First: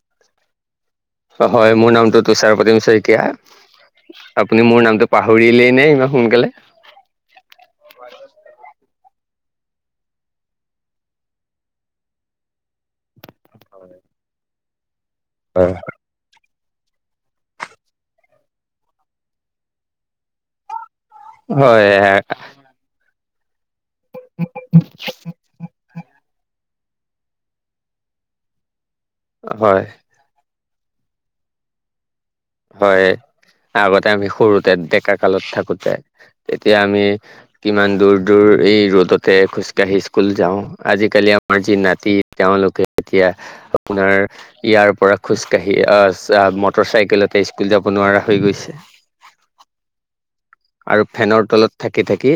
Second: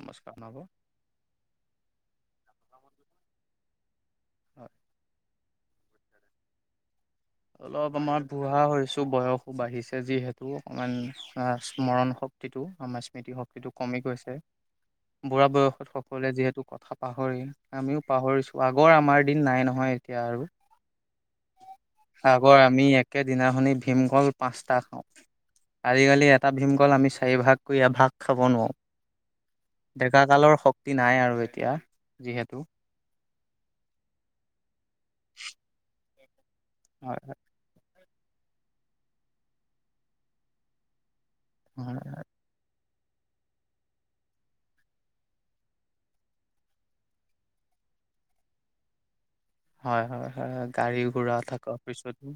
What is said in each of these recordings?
নমস্কাৰ নব হয় মোৰ নামটো তুষাৰপ্ৰতীম শইকীয়া আপুনি হয় মোৰ নামটো পাহৰিলেই নে ইমান সোনকালে অলপ মই বুঢ়া হৈ হৈচো বয়সো বাঢ়িছে যিহেতু অকণমান স্মৰণ শক্তিটো আমাৰ স্মৃতি শক্তিটো কমি গৈছে বুঢা হয় বয়সত সকলোৱে যিহেতু টো কথা পাহৰে আমিও পাহৰিছো আগৰ আমাৰ দিন নাই নহয় এতিয়া আৰু হয়। আগৰ আমি একেদিনাখনি ভীমকল পাঁচটা খাওঁ আজিকালি এটা ভীম কল চাৰি ভাগ কৰি এভাগ খাব নোৱাৰো হয় ডেকা কালৰ হক তি নাই আৰু এতিয়া যিহেতু হয় আগতে আমি সৰুতে ডেকা কালত থাকোতে এতিয়া আমি হয় কিমান দূৰ দূৰ এই ৰ'দতে খোজকাাঢ়ি স্কুল যাওঁ আজিকালি আ মাৰ যি নাতি তেওঁলোকে এতিয়া আপোনাৰ ইয়াৰ পৰা খোজকাঢ়ি আহ ছ মটৰ চাইকেলত এতে স্কুল যাব নোৱাৰা হৈ গৈছে হয় হয়। গাড়ী আৰু ঘোৰা ফেনৰ তলত থকাৰ থাকি পিছত থাকি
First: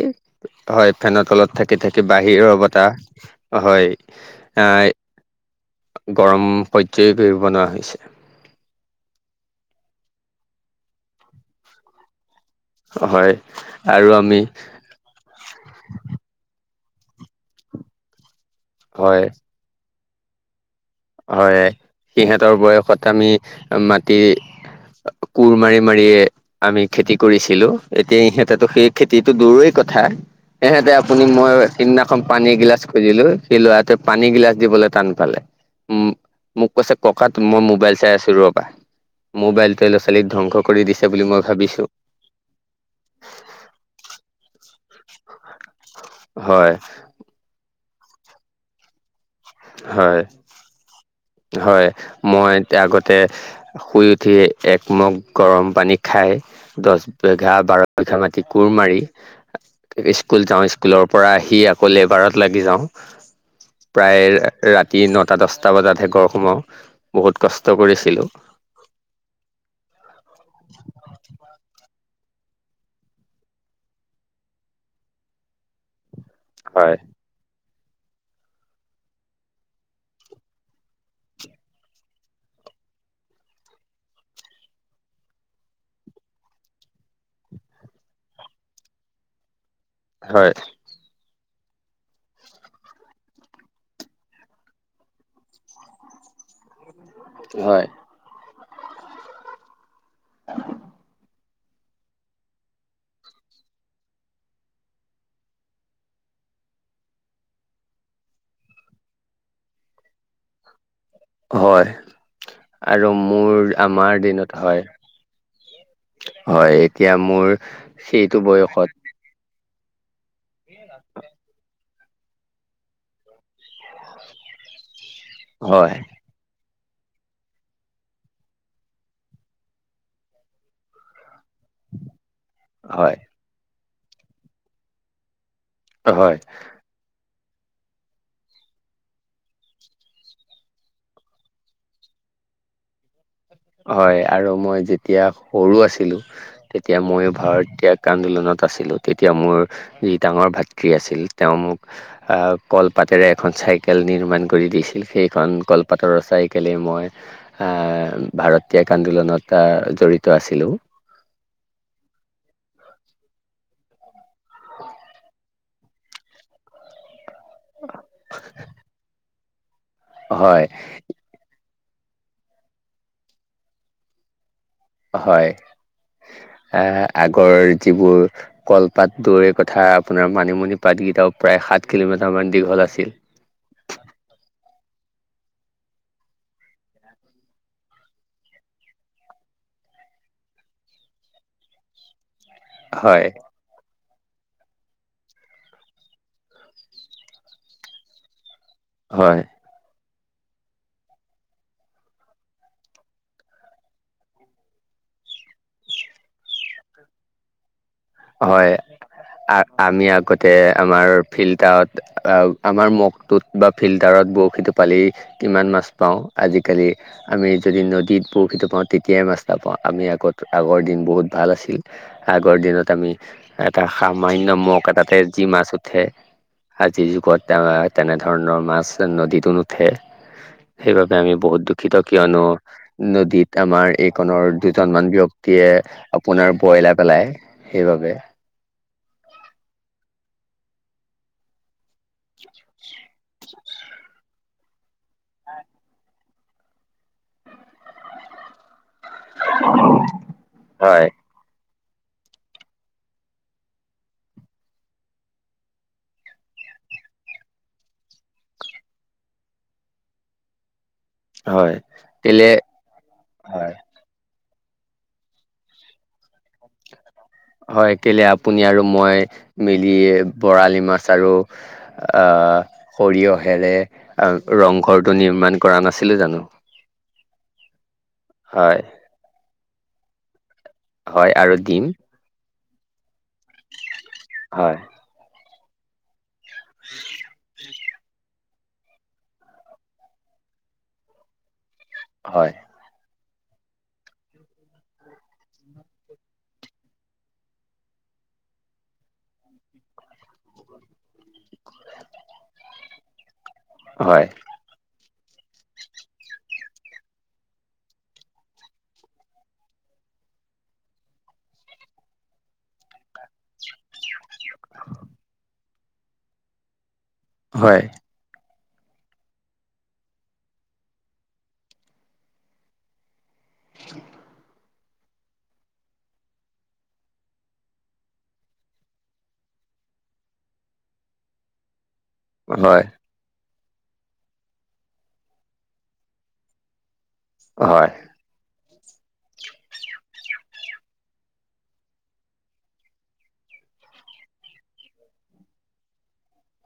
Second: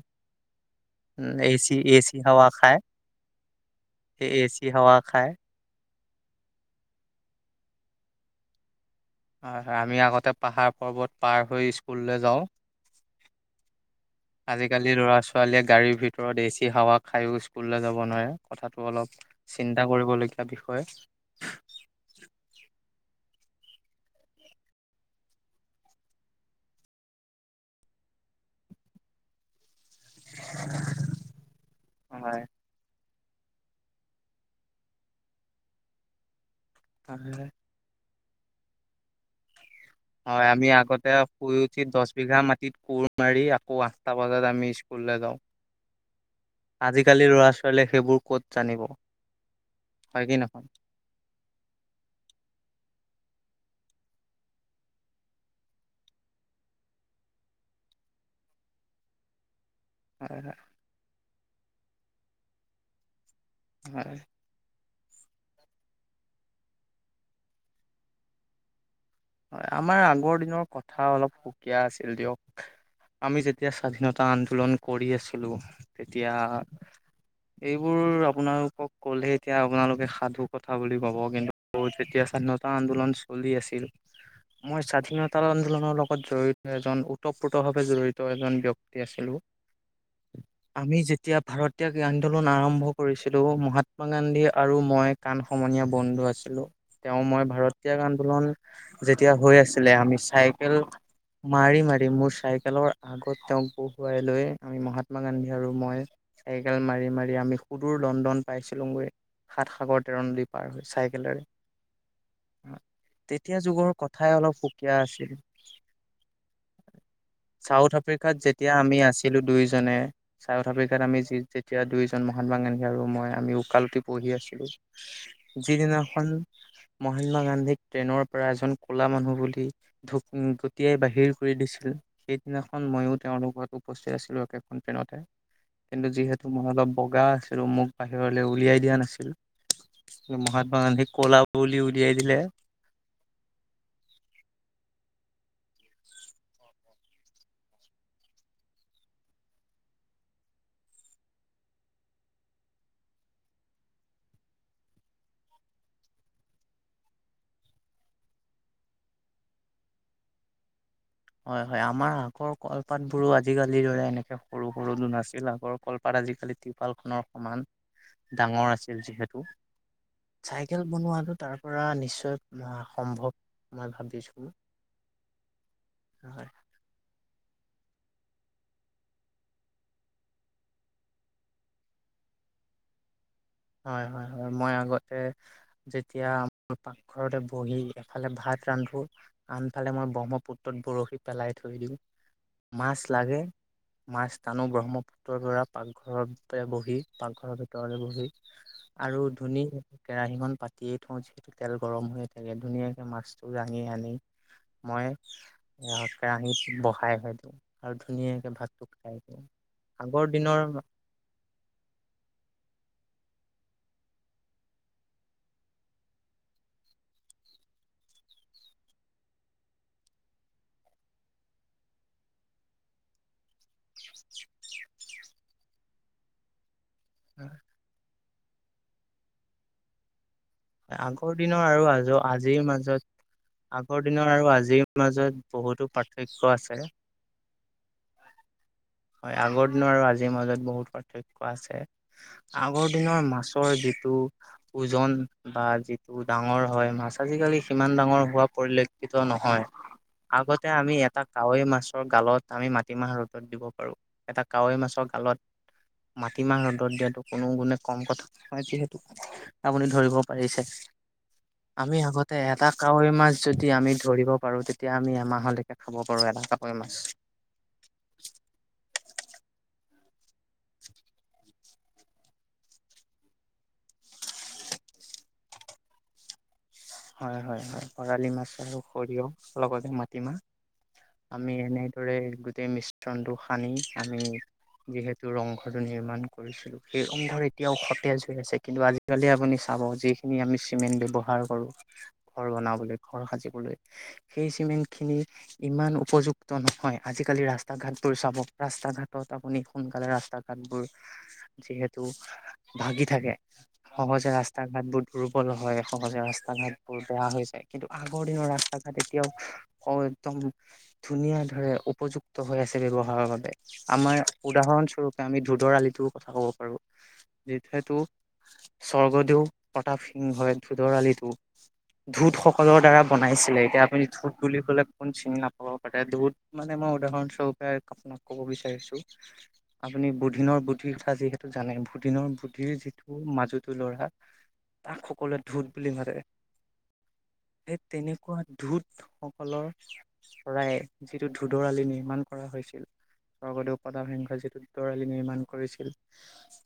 হয় ফেনৰ তলত থাকি এচি থাকি এচি হাৱা বাহিৰৰ খাই বতাহ হয় এই এ চি আহ হাৱা খায় গৰম পৰ্যায় বনোৱা হৈছে হয় হয় আমি আগতে পাহাৰ পৰ্বত পাৰ হৈ স্কুললৈ যাওঁ হয় আৰু আমি আজিকালি লৰা ছোৱালীয়ে গাড়ীৰ ভিতৰত এচি হাৱা খায়ো স্কুললৈ যাব নোৱাৰে কথাটো অলপ হয় চিন্তা কৰিবলগীয়া বিষয় হয় সিহঁতৰ বয়সত আমি মাটি কোৰ মাৰি মাৰিয়ে আমি খেতি কৰিছিলো এতিয়া ইহঁতেটো সেই খেতিতটো দূৰ কথা হেহেতে আপুনি মই সিদিনাখন হয় পানী এগিলাচ খুজিলো সেই লোৱাতে পানী গিলাচ দিবলৈ টান পালে উম। মোক কৈছে ককা হয়। মই মোবাইল চাই আছো ৰবা মোবাইল হয় আমি আগতে শুই উঠি দছ বিঘা মাটিত কোৰ মাৰি আকৌ আঠটা বজাত আমি স্কুল সুললা গাঁও হয় আজিকালি লৰা ছোৱালীয়ে সেইবোৰ কত জানিব, হয় কি নহয়? হয় মই আগতে শুই উঠি একমগ গৰম পানী খাই, দহ বিঘা বাৰ বিঘা মাটি কোৰ মাৰি হয় স্কুল হয় যাওঁ স্কুলৰ পৰা আহি আকৌ লেবাৰত লাগি যাওঁ হয়। প্ৰায় ৰাতি নটা দশটা বজাতহে ঘৰ সোমাও বহুত কষ্ট কৰিছিলোঁ। হয় আমাৰ আগৰ দিনৰ কথা অলপ সুকীয়া আছিল দিয়ক আমি যেতিয়া স্বাধীনতা আন্দোলন কৰি আছিলোঁ। এতিয়া হয় এইবোৰ আপোনালোকক কলে এতিয়া আপোনালোকে সাধু কথা বুলি কব কিন্তু যেতিয়া সাধত তা আন্দোলন চলি আছিল মই স্বাধীনতা আন্দোলনৰ লগত জড়িত এজন ওতঃপ্ৰোতভাৱে জড়িত এজন ব্যক্তি আছিলোঁ। হয়। এতিয়া ভাৰতীয় আন্দোলন আৰম্ভ কৰিছিলো মহাত্মা গান্ধী আৰু মই কাণ সমনীয়া বন্ধু মই আছিলোঁ। তেওঁ মই ভাৰত্যাগ আন্দোলন যেতিয়া হৈ আছিলে আমি চাইকেল মাৰি মাৰি মোৰ চাইকেলৰ আগত তেওঁক বহুৱাই লৈ আমি মহাত্মা গান্ধী আৰু মই চাইকেল মাৰি মাৰি আমি সুদূৰ লণ্ডন পাইছিলোগৈ সাত সাগৰ তেৰ ন দি পাৰ হৈ চাইকেল হয় আৰু মোৰ তেতিয়া যুগৰ আমাৰ কথাই দিনত অলপ হয় সুকীয়া আছিল। হয় এতিয়া মোৰ চাউথ আফ্ৰিকাত সেইটো যেতিয়া বয়সত আমি আছিলো দুইজন জনে ছাউথ আফ্ৰিকাত আমি যেতিয়া দুইজন মহাত্মা গান্ধী আৰু মই আমি উকাল উটি পঢ়ি আছিলো। হয় যিদিনাখন মহাত্মা গান্ধীক ট্ৰেইনৰ পৰা এজন কলা মানুহ বুলি ধ গতিয়াই বাহিৰ দিছিল সেইদিনাখন ময়ো হয় তেওঁৰ লগত উপস্থিত আছিলো একেখন ট্ৰেইনতে কিন্তু হয় যিহেতু মই অলপ বগা আছিলো মোক বাহিৰলৈ উলিয়াই দিয়া নাছিল মহাত্মা গান্ধী কলা বুলি উলিয়াই দিলে হয় আৰু মই যেতিয়া সৰু আছিলো তেতিয়া মইও ভাৰত্যাগ আন্দোলনত, আ তেতিয়া মোৰ যি ডাঙৰ ভাতৃ আছিল তেওঁ মোক কলপাতেৰে এখন চাইকেল নিৰ্মাণ কৰি দিছিল সেইখন কলপাতৰৰ চাইকেলে মই ভাৰত ত্যাগ আন্দোলনত জড়িত আছিলোঁ হয় হয় আমাৰ আগৰ কলপাত বোৰো আজিকালিৰ দৰে এনেকে সৰু সৰু নাছিল আগৰ কলপাত আজিকালি টিপালখনৰ সমান ডাঙৰ আছিল যিহেতু, হয় চাইকেল বনোৱাটো তাৰ পৰা নিশ্চয় সম্ভৱ মই ভাবিছোঁ হয়‌, হয় এ আজি ৰ যিবোৰ কলপাত দৌৰে কথা আপোনাৰ মানিমুনি পাত কেইটা প্ৰায় সাত কিলোমিটাৰ ইমান দীঘল আছিল হয় হয় হয় মই আগতে যেতিয়া পাকঘৰতে বহি এফালে ভাত ৰান্ধো আনফালে মই ব্ৰহ্মপুত্ৰত বৰশী পেলাই থৈ দিওঁ মাছ হয় লাগে মাছ তানো ব্ৰহ্মপুত্ৰৰ পৰা পাকঘৰতে বহি পাকঘৰৰ ভিতৰতে বহি আৰু হয় ধুনী কেৰাহীখন পাতিয়েই থওঁ যিহেতু তেল গৰম হৈয়ে থাকে ধুনীয়াকে মাছটো দাঙি আনি মই কেৰাহীত বহাই হয়তো ধুনীয়াকে হয় ভাতটো খায় আমি আগতে আমাৰ ফিল্টাৰ আমাৰ 'ত বা ফিল্টাৰত বৰশীটো পালেই কিমান মাছ পাওঁ আজিকালি আমি যদি নদীত বৰশীটোপাওঁ তেতিয়াই মাছ এটা পাওঁ আমি আগত আগৰ দিন বহুত ভাল আছিল আগৰ দিনত আমি এটা সামান্য মগ এতাতে যি মাছ উঠে, আজিৰ যুগত আহ তেনেধৰণৰ মাছ নদীতো নুঠে সেইবাবে আগৰ আমি বহুত দিনৰ আৰু দুখিত আজ কিয়নো আজিৰ মাজত নদীত আমাৰ আগৰ এই দিনৰ কনৰ আৰু আজিৰ দুজনমান মাজত ব্যক্তিয়েই বহুতো পাৰ্থক্য আপোনাৰ আছে বইলাই পেলাই সেইবাবে হয় আগৰ দিন আৰু আজিৰ মাজত বহুত পাৰ্থক্য আছে। আগৰ দিনৰ মাছৰ যিটো ওজন বা যিটো ডাঙৰ হয় মাছ আজিকালি সিমান ডাঙৰ হোৱা পৰিলক্ষ্য নহয় আগতে আমি হয় এটা কাৱৈ মাছ গালত আমি মাটিমাহ ৰ'দত দিব পাৰো এটা কাৱৈ মাছৰ গালত মাটিমাহ ৰ'দত দিয়াটো কোনো গুণে কম কথা নহয় যিহেতু আপুনি ধৰিব হয় আমি আগতে কেলে এটা কাৱৈ মাছ যদি হয় আমি ধৰিব পাৰ তেতিয়া আমি এমাহলৈকে খাব পাৰো এটা কাৱৈ মাছ হয় কেলে আপুনি আৰু মই মিলি বৰালি মাছ আৰু আহঁ সৰিয়হেৰে ৰংঘৰটো নিৰ্মাণ কৰা নাছিলো জানো হয় হয় হয় বৰালি মাছ আৰু হয় সৰিয়হ লগতে মাটিমাহ হয় আমি আৰু দিম এনেদৰে গোটেই মিশ্ৰণটো সানি আমি হয় যিহেতু ৰংঘ টো নিৰ্মাণ কৰিছিলো সেইসমূহত এতিয়াও সতেজ হৈ আছে কিন্তু আজিকালি আপুনি চাব যিখিনি আমি চিমেণ্ট ব্যৱহাৰ কৰোঁ ঘৰ হয় বনাবলৈ ৰ সাজিবলৈ সেই চিমেণ্ট খিনি ইমান উপযুক্ত নহয় আজিকালি ৰাস্তা ঘাট চাব ৰাস্তা ঘাটত আপুনি সোনকালে ৰাস্তা ঘাটবোৰ যিহেতু ভাগি থাকে হয় সহজে ৰাস্তা ঘাট বহু দুৰ্বল হয় সহজে ৰাস্তা ঘাট বোৰ বেয়া হৈ যায় কিন্তু আগৰ দিনৰ ৰাস্তা ঘাট এতিয়াও একদম ধুনীয়া ধৰে উপযুক্ত হৈ আছে ব্যৱহাৰৰ বাবে আমাৰ উদাহৰণ স্বৰূপে আমি ধোদৰ আলিটোৰ কথা ক'ব পাৰো হয় যেতিয়েতো স্বৰ্গদেউ প্ৰতাপ সিংহই হয় ধুদৰ আলিটো ধোত সকলৰ দ্বাৰা বনাইছিলে এতিয়া আপুনি ধোত বুলি কলে চিনি নাপাব পাৰে বহুত মানে মই উদাহৰণস্বৰূপে আপোনাক কব বিচাৰিছো আপুনি বুধিনৰ বুদ্ধিৰ কথা যিহেতু জানে দিনৰ বুদ্ধিৰ হয় যিটো মাজুটো ল'ৰা তাক সকলোৱে ধূত বুলি ভাবে সেই হয় তেনেকুৱা ন ধোত সকলৰ পৰাই যিটো ধোধৰ আলি নিৰ্মাণ কৰা হৈছিল। স্বৰ্গদেউ প্ৰদাপ সিংহই যিটো দূদৰ আলি নিৰ্মাণ কৰিছিল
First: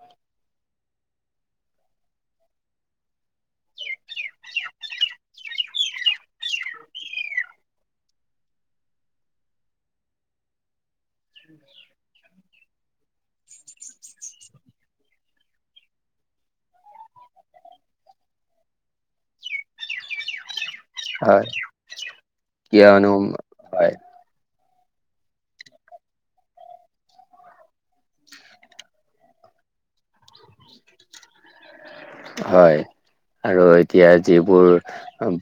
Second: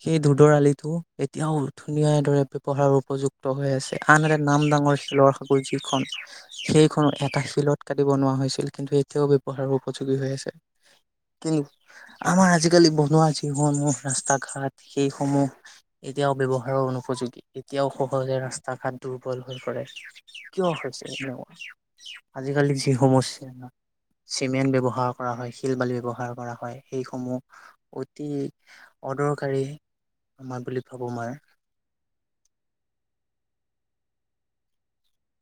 সেই দূদৰ আলিটো এতিয়াও ধুনীয়া দৰে ব্যৱহাৰ উপযুক্ত হৈ আছে আন এটা নাম দাং শিলৰ সাঁকোৰ যিখন সেইখনো এটা শিলত কাটি বনোৱা হৈছিল কিন্তু এতিয়াও উপহাৰ উপযোগী হৈ আছে কিন্তু আমাৰ আজিকালি বনোৱা যিসমূহ ৰাস্তা ঘাট সেই সমূহ এতিয়াও ব্যৱহাৰো অনুপযোগী এতিয়াও সহজে ৰাস্তা ঘাট দুৰ্বল হৈ পৰে কিয় হৈছে হয় এনেুৱা আজিকালি যি কিয়নো সমস্যা হয় চিমেণ্ট ব্যৱহাৰ ব্যৱহাৰ কৰা হয় শিল বালি ব্যৱহাৰ কৰা হয় সেইসমূহ অতি অদৰকাৰী আমাৰ বুলি ভাবোঁ মই হয় আৰু এতিয়া যিবোৰ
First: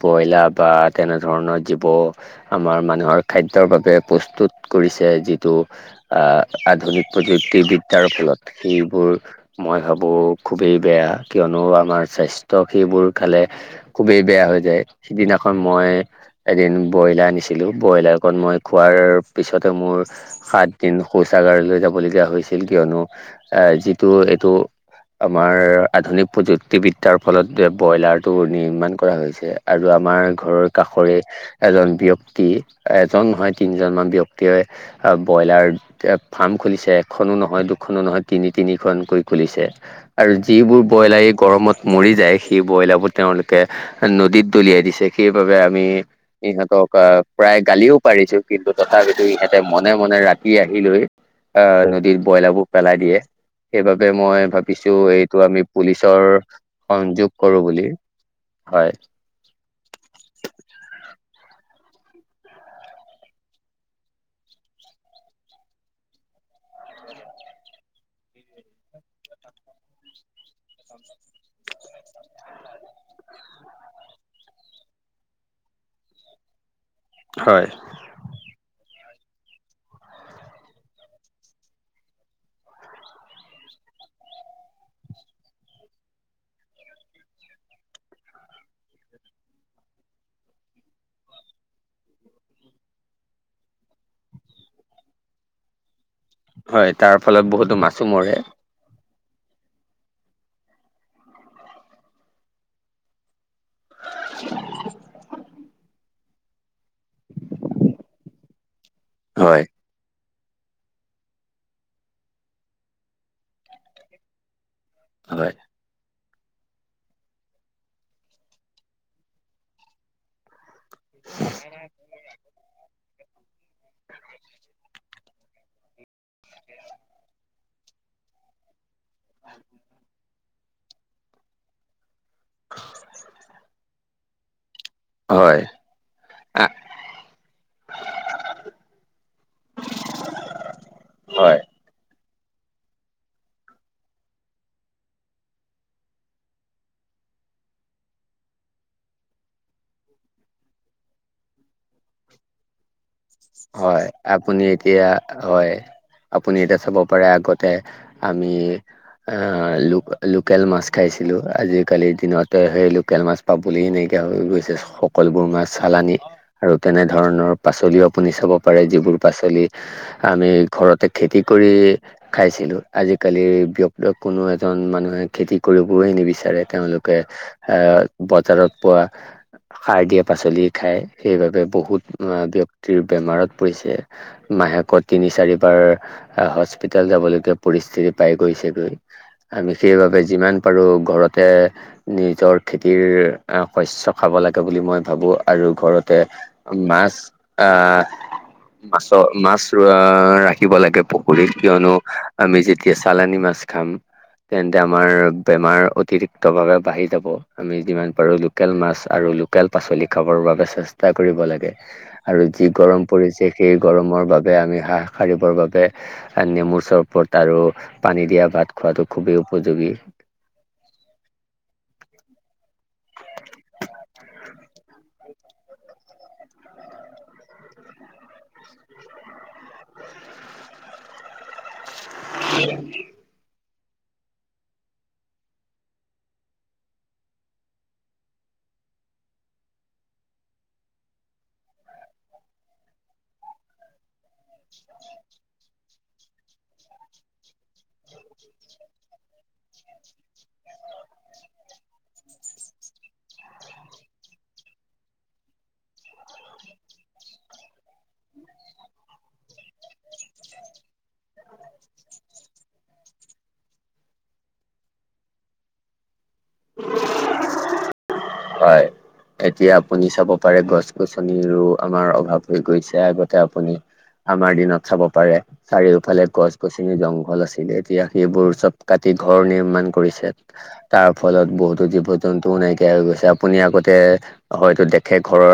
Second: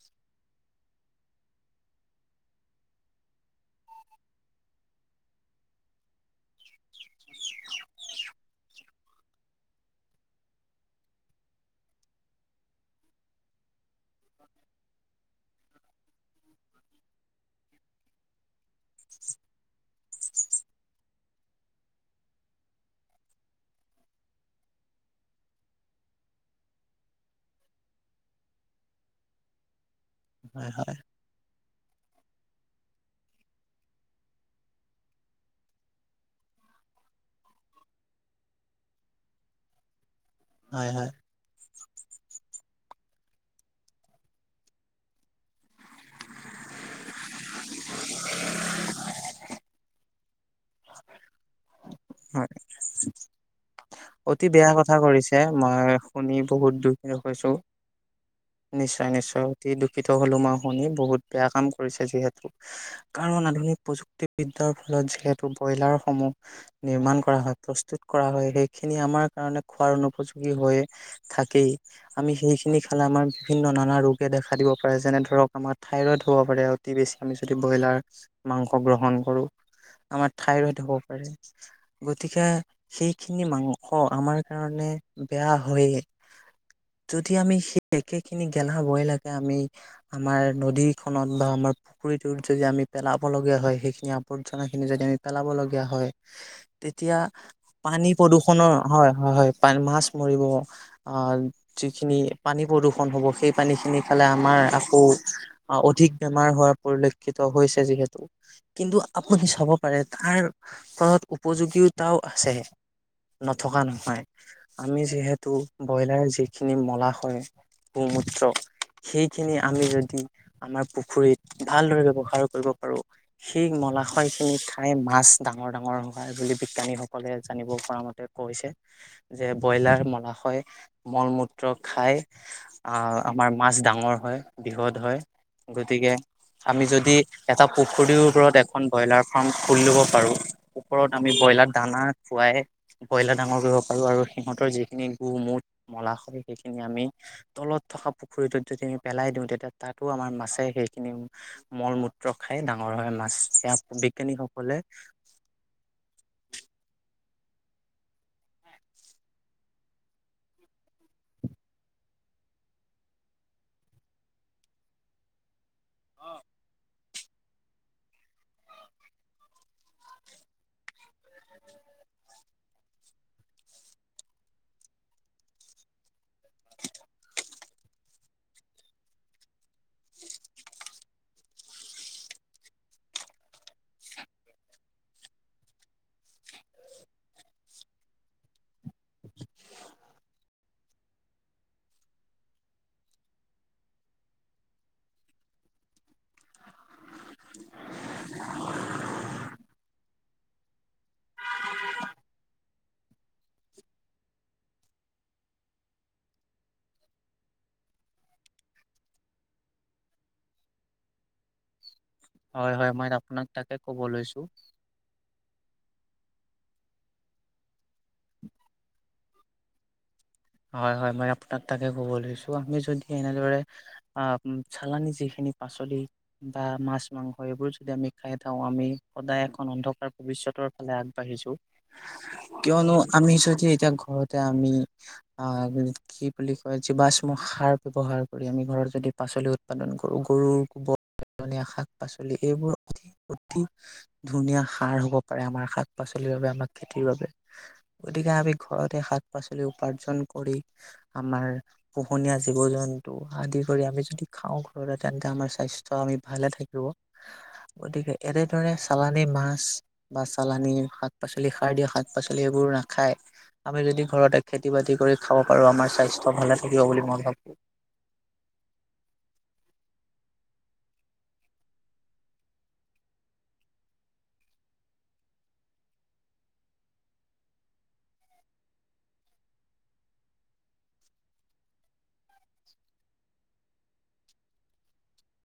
ব্ৰইলাৰ বা তেনে ধৰণৰ জীৱ আমাৰ মানুহৰ খাদ্যৰ বাবে প্ৰস্তুত কৰিছে যিটো আধুনিক প্ৰযুক্তিবিদ্যাৰ ফলত সেইবোৰ মই ভাবোঁ খুবেই বেয়া কিয়নো আমাৰ স্বাস্থ্য সেইবোৰ খালে খুবেই বেয়া হৈ যায় সিদিনাখন মই এদিন ব্ৰইলাৰ আনিছিলো ব্ৰইলাৰকত মই খোৱাৰ পিছতে মোৰ সাত দিন শোচ ছাগাৰলৈ যাবলগীয়া হৈছিল কিয়নো এ যিটো এইটো আমাৰ আধুনিক প্ৰযুক্তিবিদ্যাৰ ফলত ব্ৰইলাৰটো নিৰ্মাণ কৰা হৈছে আৰু আমাৰ ঘৰৰ হয় হয় কাষৰে এজন ব্যয়ক্তি কি এজন নহয় তিনিজনমানান ব্যক্তিয়ে ব্ৰইলাৰ এ ফাৰ্ম খুলিছে এখন নো নহয় দুখনো নহয় তিনি তিনিখনকৈ খুলিছে। আৰু যিবোৰ হয় হয় ব্ৰইলাৰী গৰমত মৰি যায় সেইবোৰ। বইলাৰাব তেওঁলোকে নদীত দলিয়াই দিছে সেইবাবে আমি ইহঁতক প্ৰায়। গালিও পাৰিছো কিন্তু তথাপিতো ইহঁতে মনে মনে ৰাতি। আহি লৈ আহ নদীৰ হয় ব্ৰইলাৰ বোৰ পেলাই দিয়ে সেইবাবে মই অতি বেয়া ভাবিছো কথা এইটো কৰিছে আমি মই পুলিচৰ শুনি বহুত দুখী সংযোগ হৈছোঁ। কৰো বুলি হয় নিশ্চয় নিশ্চয় অতি দুখিত হলো মই শুনি বহুত বেয়া কাম। কৰি চাইছোঁ হেত কাৰণ আধুনিক প্ৰযুক্তি বিদ্যাৰ ফলত যিহেতু ব্ৰইলাৰ সমূহ নিৰ্মাণ কৰা হয় প্ৰস্তুত কৰা হয় সেই খিনি আমাৰ কাৰণে খোৱাৰ অনুপযোগী হৈ থাকেই আমি সেইখিনি খালে আমাৰ বিভিন্ন নানা ৰোগে দেখা দিব পাৰে যেনে ধৰক আমাৰ থাইৰইড হ'ব পাৰে। অতি বেছি আমি যদি হয় ব্ৰইলাৰ মাংস গ্ৰহ। গ্ৰহণ কৰোঁ আমাৰ থাইৰদ হ'ব পাৰে গতিকে সেই খিনি মাংস আমাৰ কাৰণে বেয়া হয়য়ে। যদি আমি সেই একেখিনি গেলা বইলাকে লাগে আমি আমাৰ নদীখনত বা আ আমাৰ পুখুৰীটোত যদি আমি পেলাবলগীয়া হয় সেইখিনি আৱৰ্জনাখিনি যদি আমি পেলাবলগীয়া হয়। হয় তেতিয়া তাৰ ফলত বহুতো মাছ পানী প্ৰদূষণৰ হয় হয় হয় মাছ মৰিব। যিখিনি পানী প্ৰদূষণ হ'ব সেই পানী খিনি খালে আমাৰ আকৌ বা অধিক বেমাৰ হোৱা পৰিলক্ষিত হৈছে যিহেতু কিন্তু আপুনি হয় চাব পাৰে তাৰ ফলত উপযোগীতাও আছে নথকা নহয়। আমি যিহেতু হয় ব্ৰইলাৰ যিখিনি মলা হয় গোমূত্ৰ সেইখিনি আমি যদি আমাৰ পুখুৰীত ভালদৰে ব্যৱহাৰ কৰিব পাৰো। সেই মলাশয় খিনি ঠাই মাছ ডাঙৰ ডাঙৰ হয় বুলি বিজ্ঞানীসকলে জানিব পৰা মতে কৈছে যে ব্ৰইলাৰ মলাশয় মল মূত্ৰ খাই। আহ আমাৰ মাছ ডাঙৰ হয় বৃহৎ হয়। গতিকে আহ আমি যদি এটা পুখুৰীৰ ওপৰত এখন ব্ৰইলাৰ ফাৰ্ম খুলি লব পাৰোঁ। ওপৰত আমি হয় ব্ৰইলাৰ দানা। খুৱাই ব্ৰইলাৰ ডাঙৰ কৰিব পাৰোঁ। আৰু সিহঁতৰ যিখিনি গু মূঠ মলা হয়। সেইখিনি আমি তলত থকা পুখুৰীটোত যদি আমি পেলাই দিওঁ তেতিয়া তাতো আমাৰ মাছে সেইখিনি মলমূত্ৰ। ৰখাই ডাঙৰ হয় মাছ সেয়া হয় আপুনি বিজ্ঞানীসকলে এতিয়া হয় আপুনি এতিয়া চাব। পৰা আগতে আমি আহ ল লোকেল মাছ খাইছিলো আজিকালিৰ দিনতে সেই লোকেল মাছ পাবলৈ নাই। এতি গৈছে সকলোবোৰ মাছ চালানি আৰু তেনে ধৰণৰ পাচলি আপুনি চাব পাৰে যিবোৰ পাচলি আমি ঘৰতে খেতি কৰি খাইছিলো আজি আজিকালি ব্যক্ত কোনো এজন মানুহে খেতি কৰিবয়ই নিবিচাৰে তেওঁলোকে আহ বজাৰত পোৱা সাৰ দিয়া পাচলি খাই সেইবাবে বহুত বক্ত। বেমাৰত পৰিছে মাহেকত তিনি চাৰিবাৰ হস্পিতাল যাবলৈকে পৰি ছিৰি পাই গৈছেগৈ। আমি সেইবাবে যিমান পাৰো ঘৰতে নিজৰ খেতিৰ শস্য খাব। হ'ব লাগে বুলি মই ভাবোঁ আৰু ঘৰতে মাছ আ। মাছৰ মাছ ৰাখিব লাগে পুখুৰীত কিয়নো আমি যেতিয়া চালানী মাছ মাছ খাম তেন্তে আমাৰ বেমাৰ অতিৰিক্ত ভাৱে বাঢ়ি যাব আমি যিমান পাৰো লোকেল মাছ আৰু লোক পাচলি খাব বাবে চেষ্টা কৰিব লাগে। আৰু যি হয় হয় গৰম মই আপোনাক পৰিছে তাকে সেই ক'ব গৰমৰ লৈছোঁ বাবে আমি হাঁহ সাৰিবৰ বাবে। নেমুৰ চৰবত আৰু পানী দিয়া ভাত খোৱাটো খুবেই উপযোগী। হয়, হয় মই আপোনাক তাকে ক'ব লৈছো। আমি যদি এনেদৰে আ চালানি যিখিনি পাচলি বা মাছ- মাংস হয়, এইবোৰ যদি আমি খাই থাকো আমি সদায় এখন অন্ধকাৰ ভৱিষ্যতৰ ফালে আগবাঢ়িছো। কিয়নো আমি যদি এতিয়া ঘৰতে আমি আহ কি বুলি কয় জীৱাশ্ম সাৰ ব্যৱহাৰ কৰি আমি ঘৰত যদি পাচলি উৎপাদন কৰো। সৰুৰ কোবৰ পনীয়া শাক- পাচলি এইবোৰ অতি অতি ধুনীয়া সাৰ হ'ব পাৰে আমাৰ শাক-পাচলি। আমাক খেতিৰ বাবে গতিকে আমি ঘৰতে শাক পাচলি উপাৰ্জন আমাৰ পোহনীয়া জীৱ-জন্তু আদি কৰি আমি যদি খাওঁ ঘৰলৈ তেন্তে আমাৰ স্বাস্থ্য আমি ভালে থাকিব। গতিকে এনেদৰে চালানি মাছ বা চালানি শাক পাচলি সাৰ দিয়া শাক পাচলি এইবোৰ নাখায় আমি যদি ঘৰতে খেতি বাতি কৰি খাব পাৰো আমাৰ স্বাস্থ্য ভালে থাকিব বুলি মই ভাবো। হয়। এতিয়া আপুনি চাব পাৰে গছ গছনিৰো আমাৰ অভাৱ হৈ গৈছে। আগতে আপুনি আমাৰ দিনত চাব পাৰে চাৰিওফালে গছ-গছনি জংঘল আছিলে এতিয়া সেইবোৰ চব কাটি ঘৰ নিৰ্মাণ কৰিছে তাৰ ফলত বহুতো জীৱ-জন্তুও নাইকিয়া হৈ গৈছে। আপুনি আগতে হয়তো দেখে ঘৰৰ